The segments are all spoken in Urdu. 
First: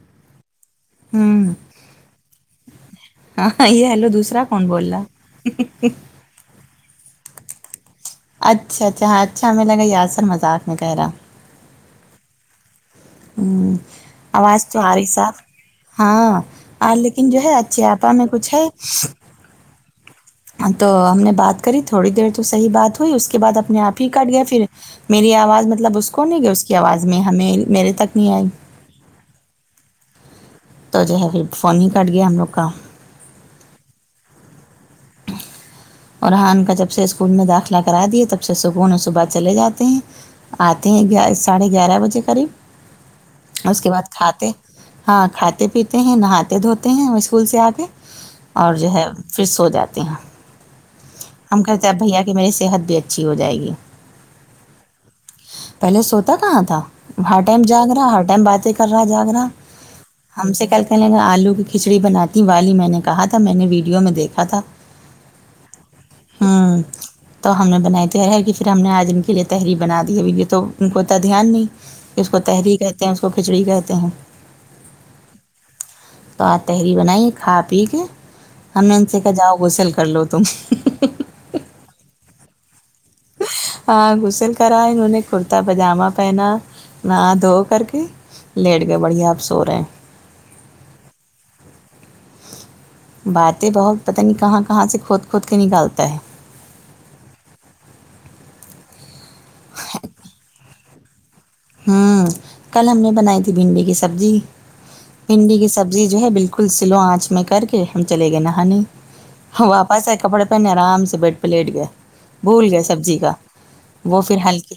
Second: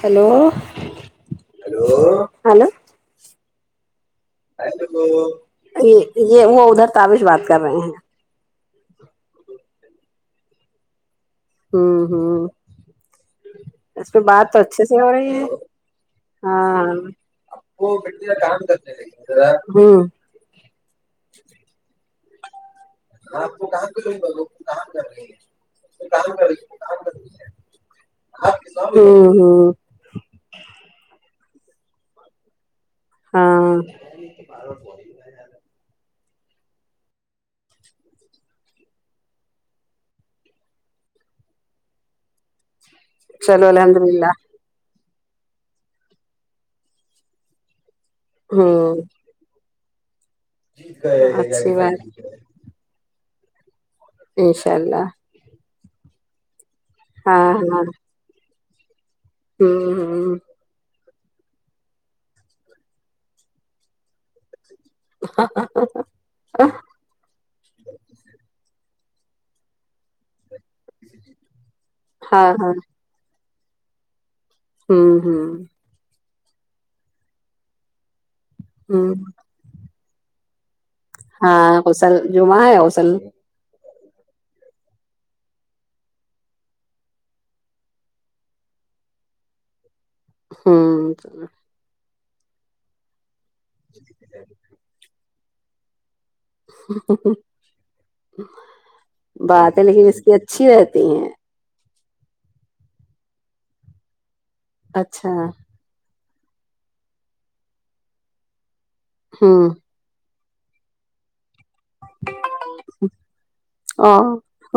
ہلو ہوں ہاں یہ ہلو دوسرا کون بول رہا یہ یہ وہ ادھر تابش بات کر رہے ہیں اچھا اچھا ہاں اچھا ہمیں لگا یاسر مذاق میں کہہ رہا ہوں ہوں ہوں اس پہ بات آواز تو اچھے سے آرہی ہو رہی صاف ہے ہاں لیکن جو ہے اچھے آپا میں کچھ ہے ہمم تو ہم نے بات کری تھوڑی دیر تو صحیح بات ہوئی اس کے بعد اپنے آپ ہی کٹ گیا پھر میری آواز مطلب اس کو نہیں گئی اس کی آواز میں ہمیں میرے تک نہیں آئی ہمم ہمم تو جو ہے پھر فون ہی کٹ گیا ہم لوگ کا ہاں اورحان کا جب سے اسکول میں داخلہ کرا دیے تب سے سکون اور صبح چلے جاتے ہیں آتے ہیں گی ساڑھے گیارہ بجے چلو قریب اس کے الحمد بعد للہ کھاتے ہاں کھاتے پیتے ہیں نہاتے دھوتے ہیں ہم اسکول سے آ کے اور جو ہوں ہے پھر سو جاتے ہیں ہم اچھی کہتے اب بات بھیا کہ میری صحت بھی اچھی ہو جائے گی انشاء اللہ پہلے سوتا کہاں تھا ہر ہاں ٹائم ہاں جاگ رہا ہر ٹائم باتیں کر رہا جاگ رہا ہوں ہوں ہم سے کل کہ لیں گے آلو کی کھچڑی بناتی والی میں نے کہا تھا میں نے ویڈیو میں دیکھا تھا ہ ہ ہ ہوں تو ہم نے بنائی تی ارہر کہ پھر ہم نے آج ان کے لیے تحری بنا دی ہے یہ تو ان کو اتا دھیان نہیں کہ اس کو ہاں ہاں تحری کہتے ہیں اس کو کھچڑی کہتے ہیں ھمم ھمم تو آج تحری بنائی کھا پی کے ہم نے ان ہوں سے کہا جاؤ غسل کر لو تم ہاں غسل جمعہ ہے غسل ہاں غسل کرا انہوں نے کرتا پیجامہ پہنا نہا دھو کر کے لیٹ گئے بڑھیا اب سو رہے ہیں ھمم باتیں بہت پتہ نہیں کہاں کہاں سے کھود کھود کے نکالتا ہے بات لیکن اس کی اچھی رہتی ہیں ہوں کل ہم نے بنائی تھی بھنڈی کی سبزی اچھا بھنڈی کی سبزی جو ہے بالکل کل سلو آنچ میں کر کے ہم چلے گئے نہانے ہوں ہو آپ پس کپڑے پہننے آرام سے بیڈ پے لیٹ گئے بھول گیا سبزی کا وہ اور پھر ہلکی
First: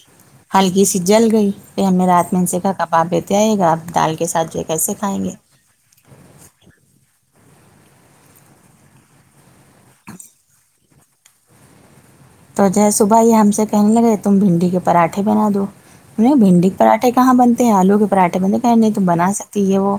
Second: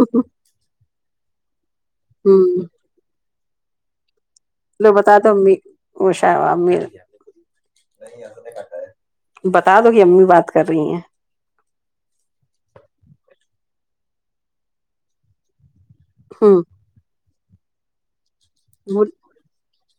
ہلکی سی جل گئی یہ ہمیں رات میں ان ہوں سے کا کباب دیتے آئے گا آپ دال کے ساتھیک لو بتا دو امی وہشا امی بتا دو گی امی بات کر رہی ہیں تو جو ہے صبح یہ ہم سے کہنے لگے تم بھنڈی کے پراٹھے بنا دو انہیں ہ بھنڈی پراٹھے کہاں بنتے ہیں آلو کے پراٹھے بنے کہیں نہیں تو ہ بنا سکتی ہے وہ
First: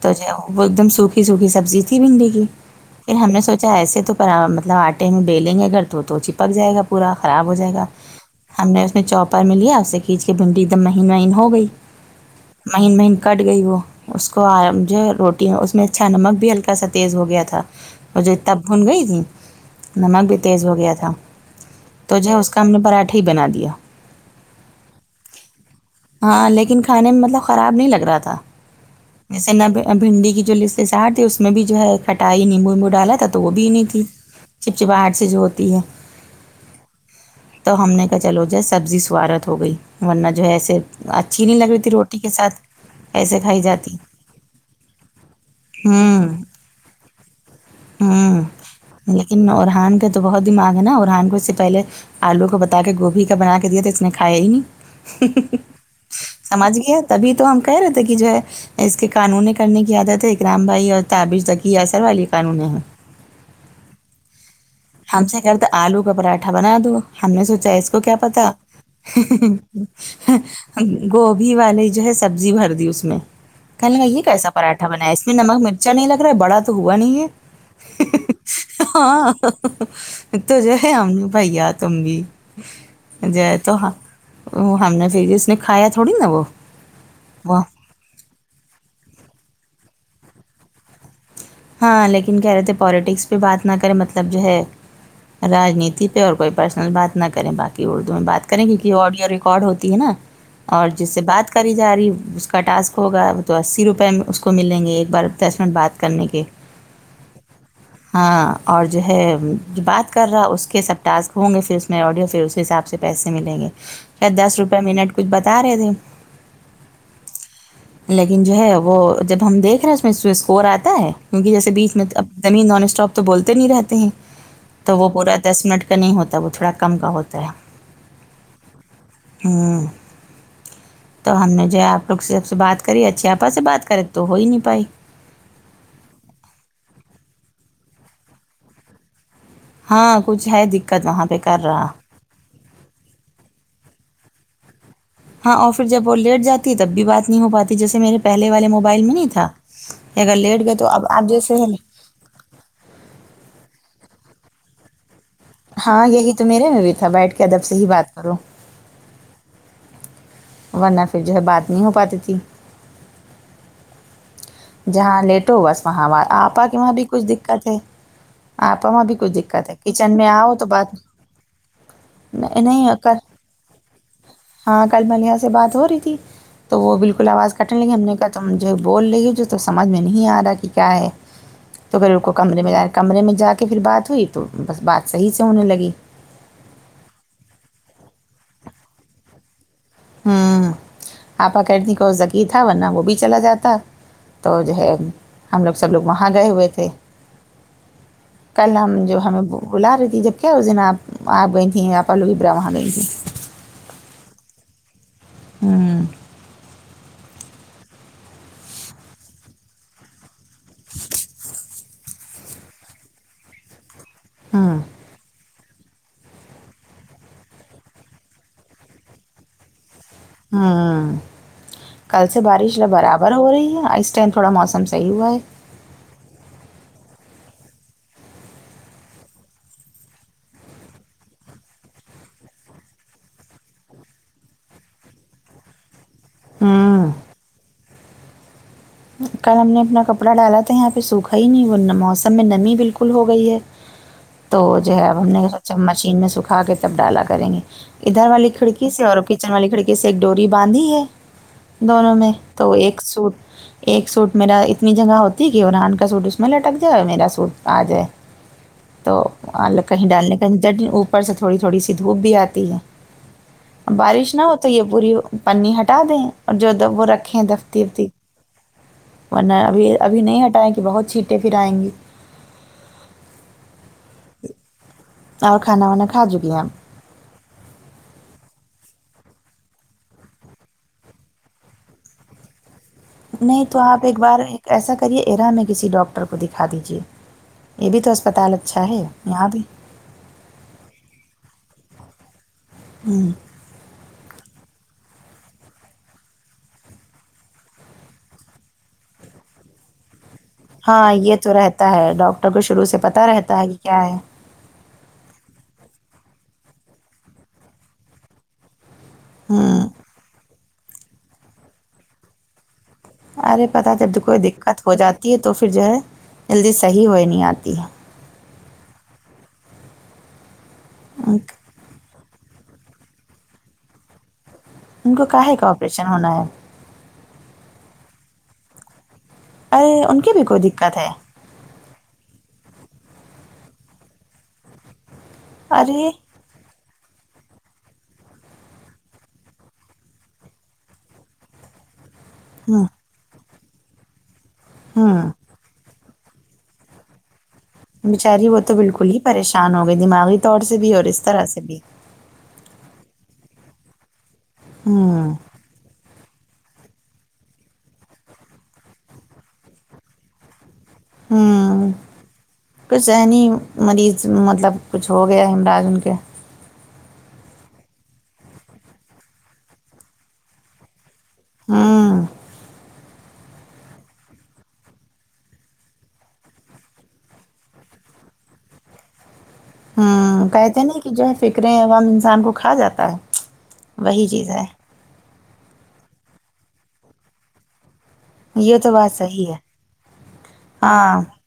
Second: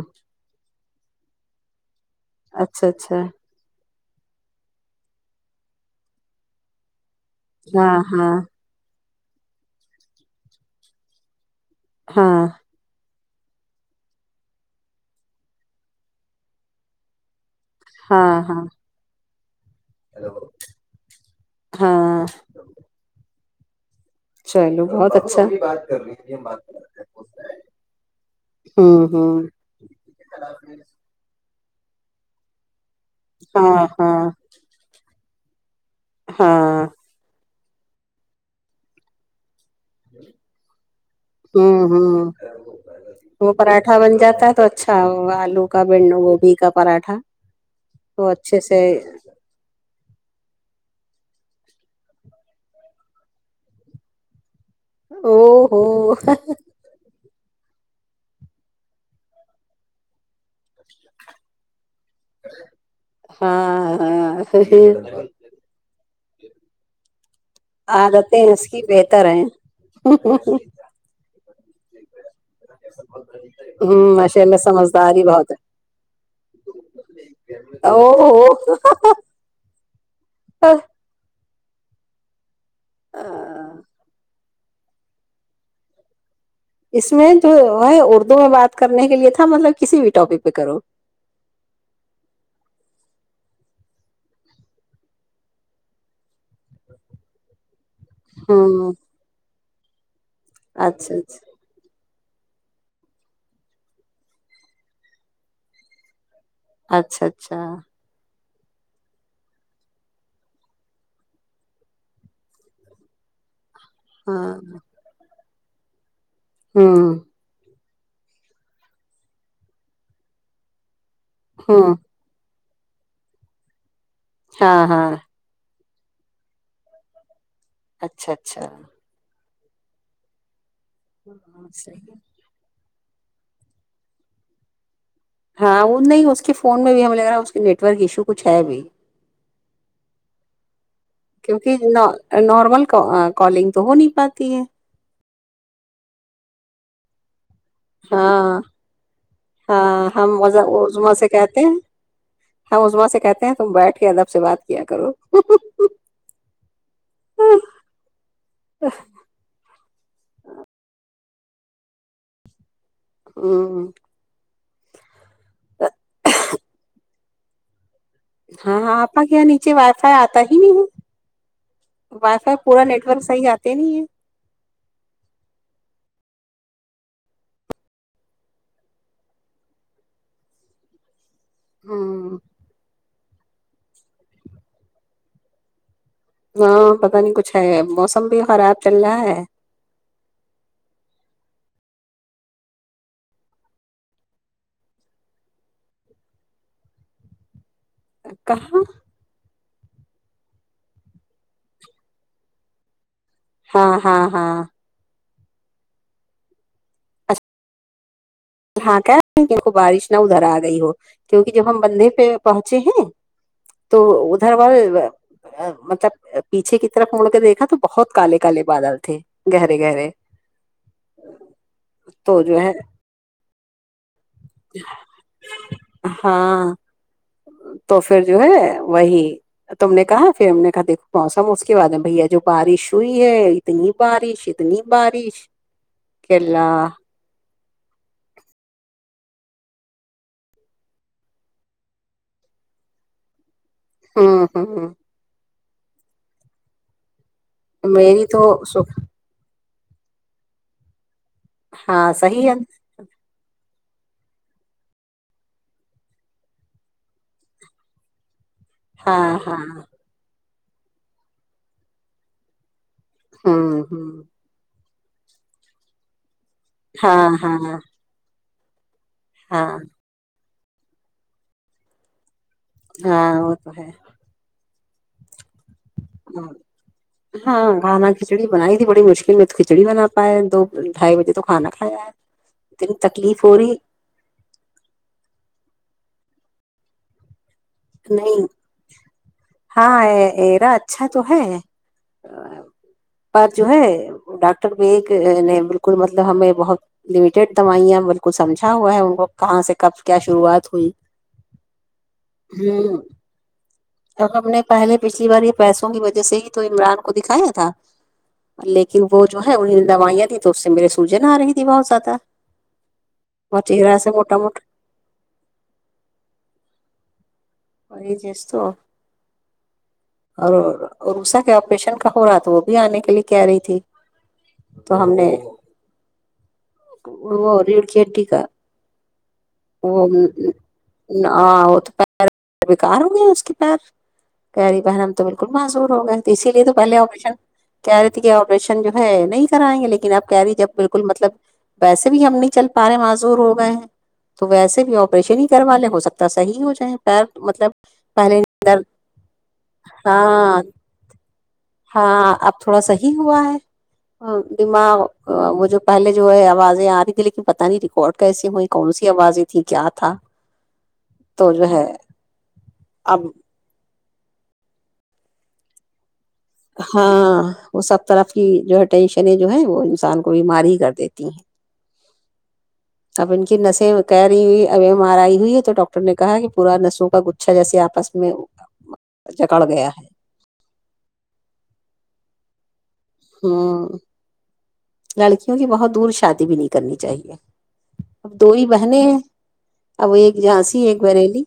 تو جو وہ وہ ایک دم سوکھی سوکھی سبزی تھی بھنڈی کی اچھا پھر اچھا ہم نے سوچا ایسے تو پر مطلب آٹے میں بیلیں گے اگر تو تو چپک جائے گا پورا خراب ہو جائے گا ہاں ہم نے اس میں چوپر میں لیا اس سے کھینچ کے بھنڈی ایک دم مہین مہین ہو گئی ہاں مہین مہین کٹ گئی وہ اس کو ا مجھے روٹی اس میں اچھا نمک بھی ہلکا سا تیز ہو گیا تھا وہ ہاں جو تب ہاں بھن گئی تھی نمک بھی تیز ہو گیا تھا تو ہاں جو کا ہم نے پراٹھا ہی بنا دیا چلو بہت اچھا ہاں لیکن کھانے میں مطلب خراب نہیں لگ رہا تھا ہوں ہوں جیسے نہ بھنڈی کی جو ل اس میں بھی جو ہے کٹائی نیمبو ویمبو ڈالا تھا تو وہ بھی ہاں نہیں تھی ہاں چپچپاہٹ سے جو ہوتی ہے ہاں تو ہم نے کہا چلو جی سبزی سوارت ہو گئی ورنہ جو ہے ایسے اچھی نہیں لگ رہی ہوں تھی روٹی کے ہوں ساتھ ایسے وہ کھائی جاتی پراٹھا بن جاتا ہے تو اچھا وہ آلو کا بڈو ہوں گوبھی کا پراٹھا تو ہوں اچھے سے لیکن ارحان کے تو بہت دماغ نا ارہان کو اس سے پہلے آلو کو بتا کے گوبھی کا بنا کے دیا تو اس نے کھایا ہی نہیں ہی او ہی ہی ہو سمجھ گیا تبھی تو ہم کہہ رہے تھے کہ جو ہے اس کے قانونی کرنے کی عادت ہے رام بھائی اور تابش تکی اسر والی قانونی ہیں ہاں ہاں ہاں پھر ہم سے کہرہے تھے آلو کا پراٹھا بنا دو ہم نے سوچ اس کو کیا عادتیں پتا اس کی بہتر ہیں گوبھی والی جو ہے سبزی بھر دی اس کہنے لگا ہوں یہ ماشاء کیسا اللہ پراٹھا بنایا ہے سمجھدار ہی اس میں بہت نمک مرچا نہیں لگ رہا ہے بڑا تو ہوا نہیں ہے او ہو ہاں تو جو ہے ہم بھیا تم بھی جآید تو ہاں ہم نے پھر اس نے کھایا تھوڑی نہ وہ اس میں جو وہ ہے اردو میں بات کرنے کے لیے تھا مطلب کسی بھی ٹاپک پہ کرو ہاں لیکن کہہ رہے تھے پولییٹکس پہ بات نہ کریں مطلب جو ہے راجنیتی پہ اور کوئی پرسنل بات نہ کریں باقی اردو میں بات کریں کیونکہ ہوں آڈیو ریکارڈ ہوتی ہے نہ اور جس اچھا سے اچھا بات کری جا رہی اس کا ٹاسک ہوگا وہ تو اسی روپے اس کو ملیں گے ایک بار دس منٹ بات کرنے کے اچھا اچھا ہاں اور جو ہے جو بات کر رہا اس کے سب ٹاسک ہوں گے پھر اس میں آڈیو پھر اس حساب سے پیسے ملیں گے ہاں دس روپئے منٹ کچھ بتا رہے تھے ہوں لیکن جو ہے وہ جب ہم دیکھ رہے اس میں سے اسکور آتا ہے کیونکہ جیسے ہوں بیچ میں اب تبھی ہی نان اسٹاپ تو بولتے نہیں رہتے ہیں ہاں تو وہ ہاں پورا دس منٹ کا نہیں ہوتا وہ تھوڑا کم کا ہوتا ہے اچھا اچھا ہوں تو ہم نے جو ہے صحیح۔ آپ لوگ سے سے بات کری اچھے آپا سے بات کریں تو ہو ہی نہیں پائی ہاں وہ نہیں اس کے فون میں بھی ہمیں لگ رہا اس کے نیٹ ورک ایشو کچھ ہے ابھی ہاں کچھ ہے دقت وہاں پہ کر رہا کیونکہ نارمل کا کالنگ تو ہو نہیں پاتی ہے ہاں اور پھر جب وہ لیٹ جاتی ہے تب بھی بات نہیں ہو پاتی جیسے میرے پہلے ہاں والے موبائل میں نہیں تھا ہاں اگر ہم لیٹ گئے تو اب عظما آپ سے جیسے کہتے ہیں ہم عظمی سے کہتے ہیں تم بیٹھ کے ادب سے بات کیا کرو ہاں یہی تو میرے میں بھی تھا بیٹھ کے ادب سے ہی بات کرو آ ہ ورنہ پھر جو ہے بات نہیں ہو پاتی تھی ہوں ہوں ہوں جہاں لیٹو بس وہاں آپا کے وہاں بھی کچھ دکت ہے ہاں ہاں وہاں بھی آپا کچھ کا یہاں دقت نیچے ہے وائی فائی کچن میں آتا آؤ ہی تو نہیں بات ہے وائی فائی پورا نہیں نیٹ کر ورک صحیح آتا ہی نہیں ہے ہاں کل ملیحہ سے بات ہو رہی تھی تو وہ بالکل آواز کٹنے لگی ہم نے کہا تم جو بول رہی ہو جو تو سمجھ میں نہیں آ رہا کہ کیا ہے توپھر انکو ہوں کمرے میں جا کمرے میں جا کے پھر بات ہوئی تو بس بات صحیح سے ہونے لگی ہاں پتا نہیں کچھ ہے موسم بھی خراب چل رہا ہے ہاں آپا کردی کال زکی تھا ورنہ وہ بھی چلا جاتا تو جو ہے ہم لوگ سب لوگ وہاں گئے ہوئے تھے کل کہاں ہم جو ہمیں کو بلا رہی تھی جب کیا اس دن آپ گئی تھیں آپ وہاں گئی تیں ہاں ہاں ہاں ہوں اچھا ہاں کہ رہی ہیں کی کو بارش نہ ادھر آ رہی ہو کیونکہ جب ہم بندے پہ پہنچے ہیں تو ادھر ہوں والے مطلب پیچھے کی طرف مڑ کر دیکھا تو بہت کالے کالے بادل تھے گہرے گہرے ہاں کل سے تو جو ہے بارش یہ برابر ہو رہی ہے اس ٹین تھوڑا موسم صحیح ہوا ہے ہاں تو پھر جو ہے وہی تم نے کہا پھر ہم نے کہا دیکھو موسم اس کے بعد بھیا جو بارش ہوئی ہے اتنی بارش اتنی بارش کے اللہ ہوں کل ہم نے اپنا کپڑا ڈالا تھا یہاں پہ سوکھا ہی نہیں وہ نا موسم میں نمی بالکل ہو گئی ہے ہوں تو ہوں جو ہے اب ہم نے سوچ مشین میں سکھا کے تب ڈالا کریں گے میری ادھر تو والی کھڑکی سکھ سے اور پک والی کھڑکی سے ایک ڈوری باندھی ہے ہاں دونوں میں صحیح ہے تو ایک سوٹ ایک سوٹ میرا اتنی جگہ ہوتی ہے کہ عمران کا سوٹ اس میں لٹک جائے اور میرا سوٹ آ جائے تو ہاں ہاں اور کہیں ڈالنے کاجگہ اوپر سے تھوڑی تھوڑی سی دھوپ بھی آتی ہے ہوں ہوں بارش نہ ہو تو یہ پوری پر نی ہٹا دیں اور جو وہ ہاں رکھیں ہیں ہاں دفتی وفتی ورنہ ہاں ابھی ابھی نہیں ہٹائیں کہ بہت چھیٹیں پھر ائیں گے ہاں وہ تو ہے اور کھانا وانا کھا چکی آپ ہاں کھانا کھچڑی بنائی تھی بڑی مشکل میں تو کھچڑی بنا پائے ہے دو ڈھائی بجے تو کھانا کھایا ہے اتنی تکلیف ہو نہیں رہی تو آپ ایک بار ایسا کریے ایرا نے کسی ڈاکٹر کو دکھا دیجیے یہ بھی تو نہیں اسپتال اچھا ہے یہاں بھی ہاں ایرا اچھا تو ہے ہوں پر جو ہے ڈاکٹر کو ایک نئی بالکل مطلب ہمیں بہت لمیٹیڈ دوائیاں بالکل سمجھا ہوا ہے ان کو کہاں سے کب کیا شروعات ہو ہاں یہ تو رہتا ہے ڈاکٹر کو شروع ہ سے پتا رہتا ہے کہ کیا ہے اور ہم نے پہلے پچھلی بار یہ پیسوں کی وجہ سے ہی تو عمران کو دکھایا تھا لیکن وہ جو ہے انھوں نے ہوں دوائیاں تھیں تو اس سے میرے سوجن آ رہی تھی بہت زیادہ اور ارے پتا چہرہ سے جب موٹا کوئی موٹا دقت ہو جاتی ہے تو پھر جو ہے جلدی صحیح ہو ہی نہیں آتی ہے یہ چیز تو اور ان عروسہ کے آپریشن تہورا تو وہ بھی آنے کے لیے کہہ رہی تھی تو ہم ان کو نے کاہے کا آپریشن ہونا ہے وہ یہ ریڈ کے ہڈی کا ارے ان کی بھی [unintelligible] کوئی دقت ہے ہاں وہ تو پیر بیکار ہو گیا اس کی پیر کہہ رہی بہن ہم تو بالکل معذور ہو ارے گئے اسی لیے تو پہلے آپریشن کہہ رہی تھی کہ آپریشن جو ہے نہیں کرائیں گے لیکن اب کہہ رہی جب بالکل مطلب ویسے بھی ہم نہیں چل ہوں پیر ہی معذور ہو گئے ہیں تو ویسے بھی ہوں آپریشن ہی کروا لے ہو سکتا صحیح ہو جائے پیر مطلب پہلے بچاری وہ تو درد بالکل ہی پریشان ہو گئی دماغی طور ہاں سے بھی اور اس طرح سے بھی ہاں اب تھوڑا صحیح ہوا ہے دماغ ہوں ا وہ جو پہلے جو ہے آوازیں آ رہی تھی لیکن پتا نہیں ریکارڈ کیسی ہوئی کون سی آوازیں تھی کیا تھا تو جو ہے ہوں کچھ اب ذہنی مریض مطلب کچھ ہو گیا ہے ہمراج ان کے ہاں وہ سب طرف کی جو ہے ٹینشنیں جو ہیں وہ انسان کو بیمار ہی کر دیتی ہیں ہاں اب ان کی نسیں کہہ رہی ہوئی اب ایم آر آئی ہوئی ہے تو ڈاکٹر نے کہا کہ پورا نسوں کا گچھا جیسے آپس میں [inaudible] جکڑھ گیا ہے ہوں کہتے ہیں نہ کہ جو ہے فکریں اور غم انسان کو کھا جاتا ہے ہوں وہی چیز ہے لڑکیوں کی بہت دور شادی بھی نہیں کرنی چاہیے اب دو ہی یہ تو بہنیں بات ہیں صحیح ہے اب ایک جھانسی ایک ہاں بریلی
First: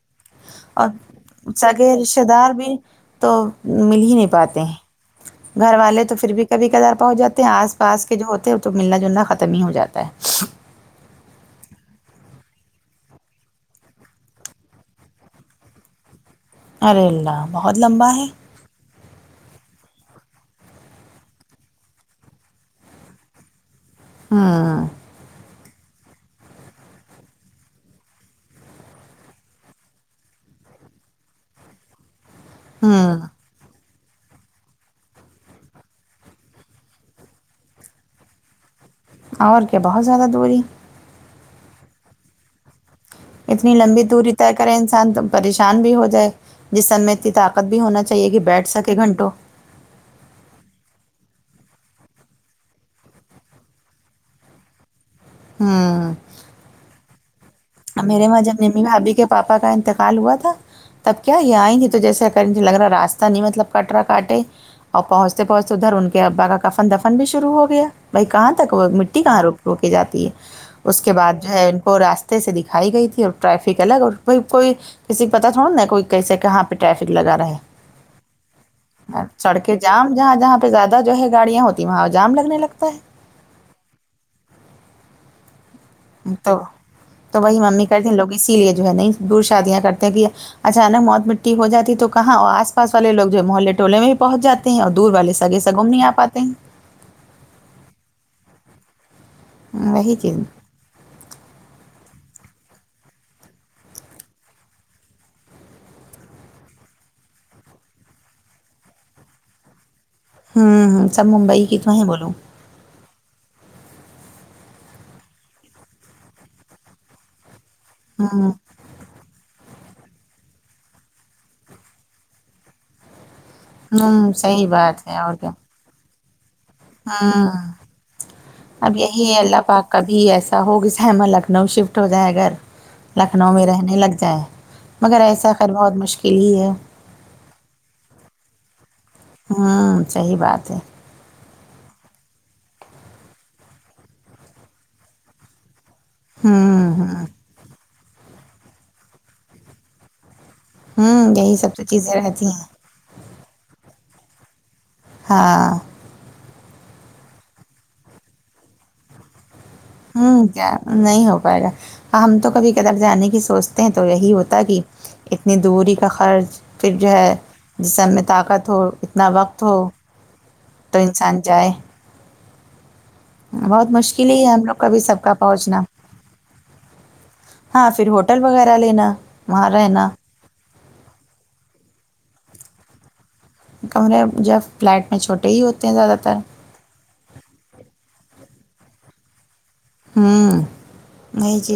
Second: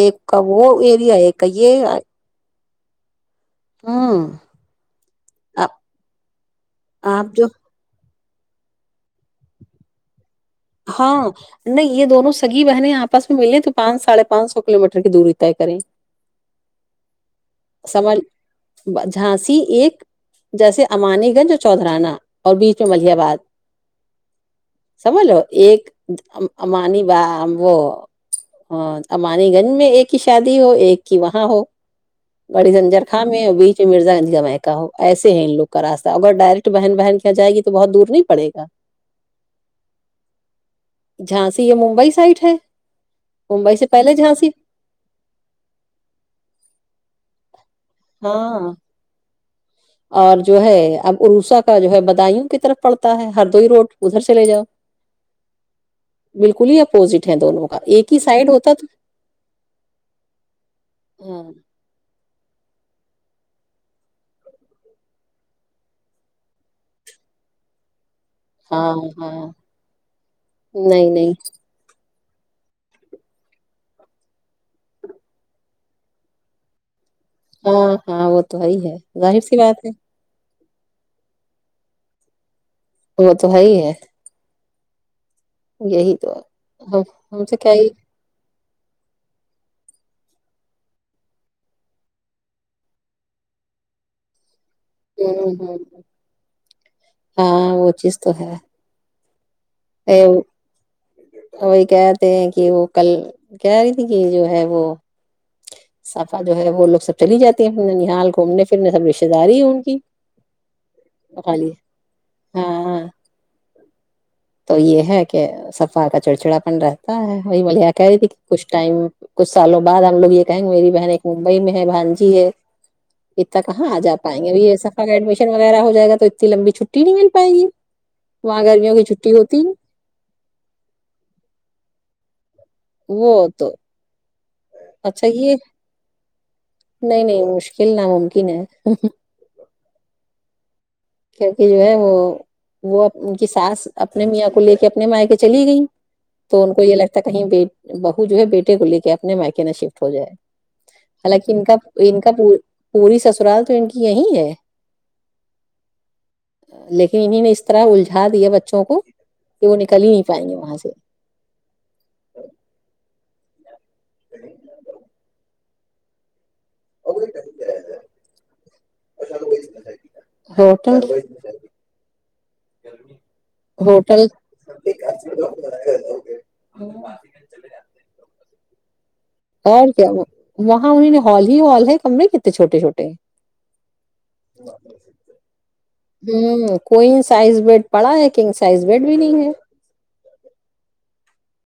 ایک کا وہ ایریا ایک یہ ا دھار بھی تو مل ہی نہیں پاتے ہیں گھر والے تو پھر بھی کبھی کبھار پہنچ آپ جاتے جو ہیں آس پاس کے جو ہوتے ہیں وہ تو ملنا جلنا ختم ہی ہو جاتا ہے ہاں نہیں یہ دونوں سگی بہنیں آپس میں ملیں ہیں تو پانچ ساڑھے پانچ سو کلو میٹر کی دوری طے کریں ارے اللہ بہت لمبا سنبل ہے ب جھانسی ایک جیسے امانی گنج اور چوددھرانہ اور بیچ میں ملیح آباد ہوں سمجھ لو ایک امانی ب وہ ہاں امانی گنج میں ایک کی شادی ہو ایک کی وہاں ہو بڑی زنجر ہوں خان میں ہے ابھی جی مراز گنج کا میکہ ہو ایسے ہیں ان لوگ کا راستہ اگر ڈائریکٹ بہن بہن کے یہاں جائے گی تو بہت دور نہیں پڑے اور کیا بہت زیادہ دوری جھانسی یہ ممبئی سائڈ ہے اتنی ممبئی سے لمبی پہلے دوری طے جھانسی کرے انسان تو پریشان بھی ہو جائے جسم میں اتنی طاقت بھی ہونا چاہیے کہ ہاں بیٹھ سکے گھنٹوں اور جو ہے اب عروسہ کا جو ہے بدایوں کی طرف پڑتا ہے ہردوئی روڈ ادھر چلے جاؤ ہاں بالکل ہی اپوزٹ ہے دونوں کا ایک ہی میرے وہاں سائڈ جب ہوتا میری تو بھابھی کے پاپا کا انتقال ہوا تھا تب کیا ہاں یہ آئیں گی تو جیسے پہلے تو لگ رہا راستہ نہیں مطلب کٹرا کاٹے اور پہنچتے پہنچتے ادھر ان کے ابا کا کفن دفن بھی شروع ہو گیا بھائی کہاں وہ ہاں مٹی کہاں ر ہاں روک جاتی ہے اس نہیں کے نہیں بعد جو ہے ان کو راستے سے دکھائی گئی تھی اور ٹریفک الگ اور کوئی کوئی کسی پتا تھوڑا نا کوئی کیسے کہاں پہ ٹریفک لگا رہے ہاں ہاں وہ تو ہے ہی ہے ظاہر سی سڑکیں بات ہے جام جہاں جہاں پہ زیادہ جو ہے گاڑیاں ہوتی وہاں جام لگنے لگتا ہے وہ تو ہے ہی ہے یہی تو ہم تو ہم سے وہی کیا ممی ہی کہتے ہیں لوگ اسی لیے جو ہے نہیں دور شادیاں کرتے ہیں کہ اچانک موت مٹی ہو جاتی تو کہاں اور آس پاس والے لوگ جو ہے محلے ٹولے میں بھی پہنچ جاتے ہیں اور دور والے ہوں سگے ہوں سگم نہیں آ پاتے ہیں ہاں وہ چیز تو ہے وہی ہے چیز وہ ہوں وہی کہتے ہیں کہ وہ کل کہہ رہی تھی کہ جو ہے وہ صفہ جو ہے وہ لوگ سب چلی جاتی ہیں نحال گھومنے پھرنے سب رشتتے داری ہے ان کی ہاں ہاں سب ممبئی خالی کتنے ہے بولو ہاں تو یہ ہے کہ صفا کا چڑچڑاپن رہتا ہے وہی میں یہ کہہ رہی تھی ہوں کچھ ٹائم کچھ سالوں بعد ہم لوگ یہ کہیں گے میری بہن ایک ممبئی میں ہے بھانجی ہے اتنا کہاں آ جا ہوں پائیں گے صحیح یہ صفہ بات کا ہے اور ایڈمیشن کیا وغیرہ ہو جائیگا تو اتنی لمبی چھٹی چھٹی نہیں مل پائے گی وہاں گرمیوں اب کی چھ یہی ہے اللہ پاک کبھی ایسا ہو کے صحیح بھی لکھنؤ شفٹ ہو جائے اگر وہ لکھنؤ میں تو رہنے لگ جائے مگر اچھا ایسا یہ خیر بہت مشکل ہی ہے نہیں نہیں مشکل ناممکن ہے ہوں صحیح بات ہے کیونکہ جو ہے وہ ان کی ساس اپنے میاں کو لے کے اپنے مائکے چلی گئیں تو ان کو ہوں یہ لگتا ہوں ہے کہیں بہو جو ہے بیٹے کو لے کے اپنے مائیکے نہ شفٹ ہو جائے ہوں حالانکہ یہی ان سب کا تو چیزیں ان کا رہتی پ ہیں پوری سسرال تو ان کی یہی ہے ہاں لیکن انہںی نے اس طرح الجھا دیا بچوں کو کہ انے ہوں کیا نہیں ہو پائے گا ہم تو کبھی کبار جانے کی سوچ تے ہیں تو یہی ہوتا کہ اتنی دوری کا خرچ پھر جو ہے جسم میں طاقت ہو اتنا وقت ہو تو انسان جائے لی [unintelligible] بہت مشکل ہی یہ ہم لوگ کا بھی سب کا پہنچنا ہاں فر ہوٹل وغیرہ لینا وہاں اور رہنا کیا وہاں انہیں نے ہال ہی ہال ہے کمرے کتے چھوٹے چھوٹے ہے کمرے جب فلیٹ میں چھوٹے ہی ہوتے ہیں زیادہ تر ہوں کوئین سائز بیڈ پڑا ہے کنگ سائز بیڈ بھی نہیں ہے ہوں نہیں جی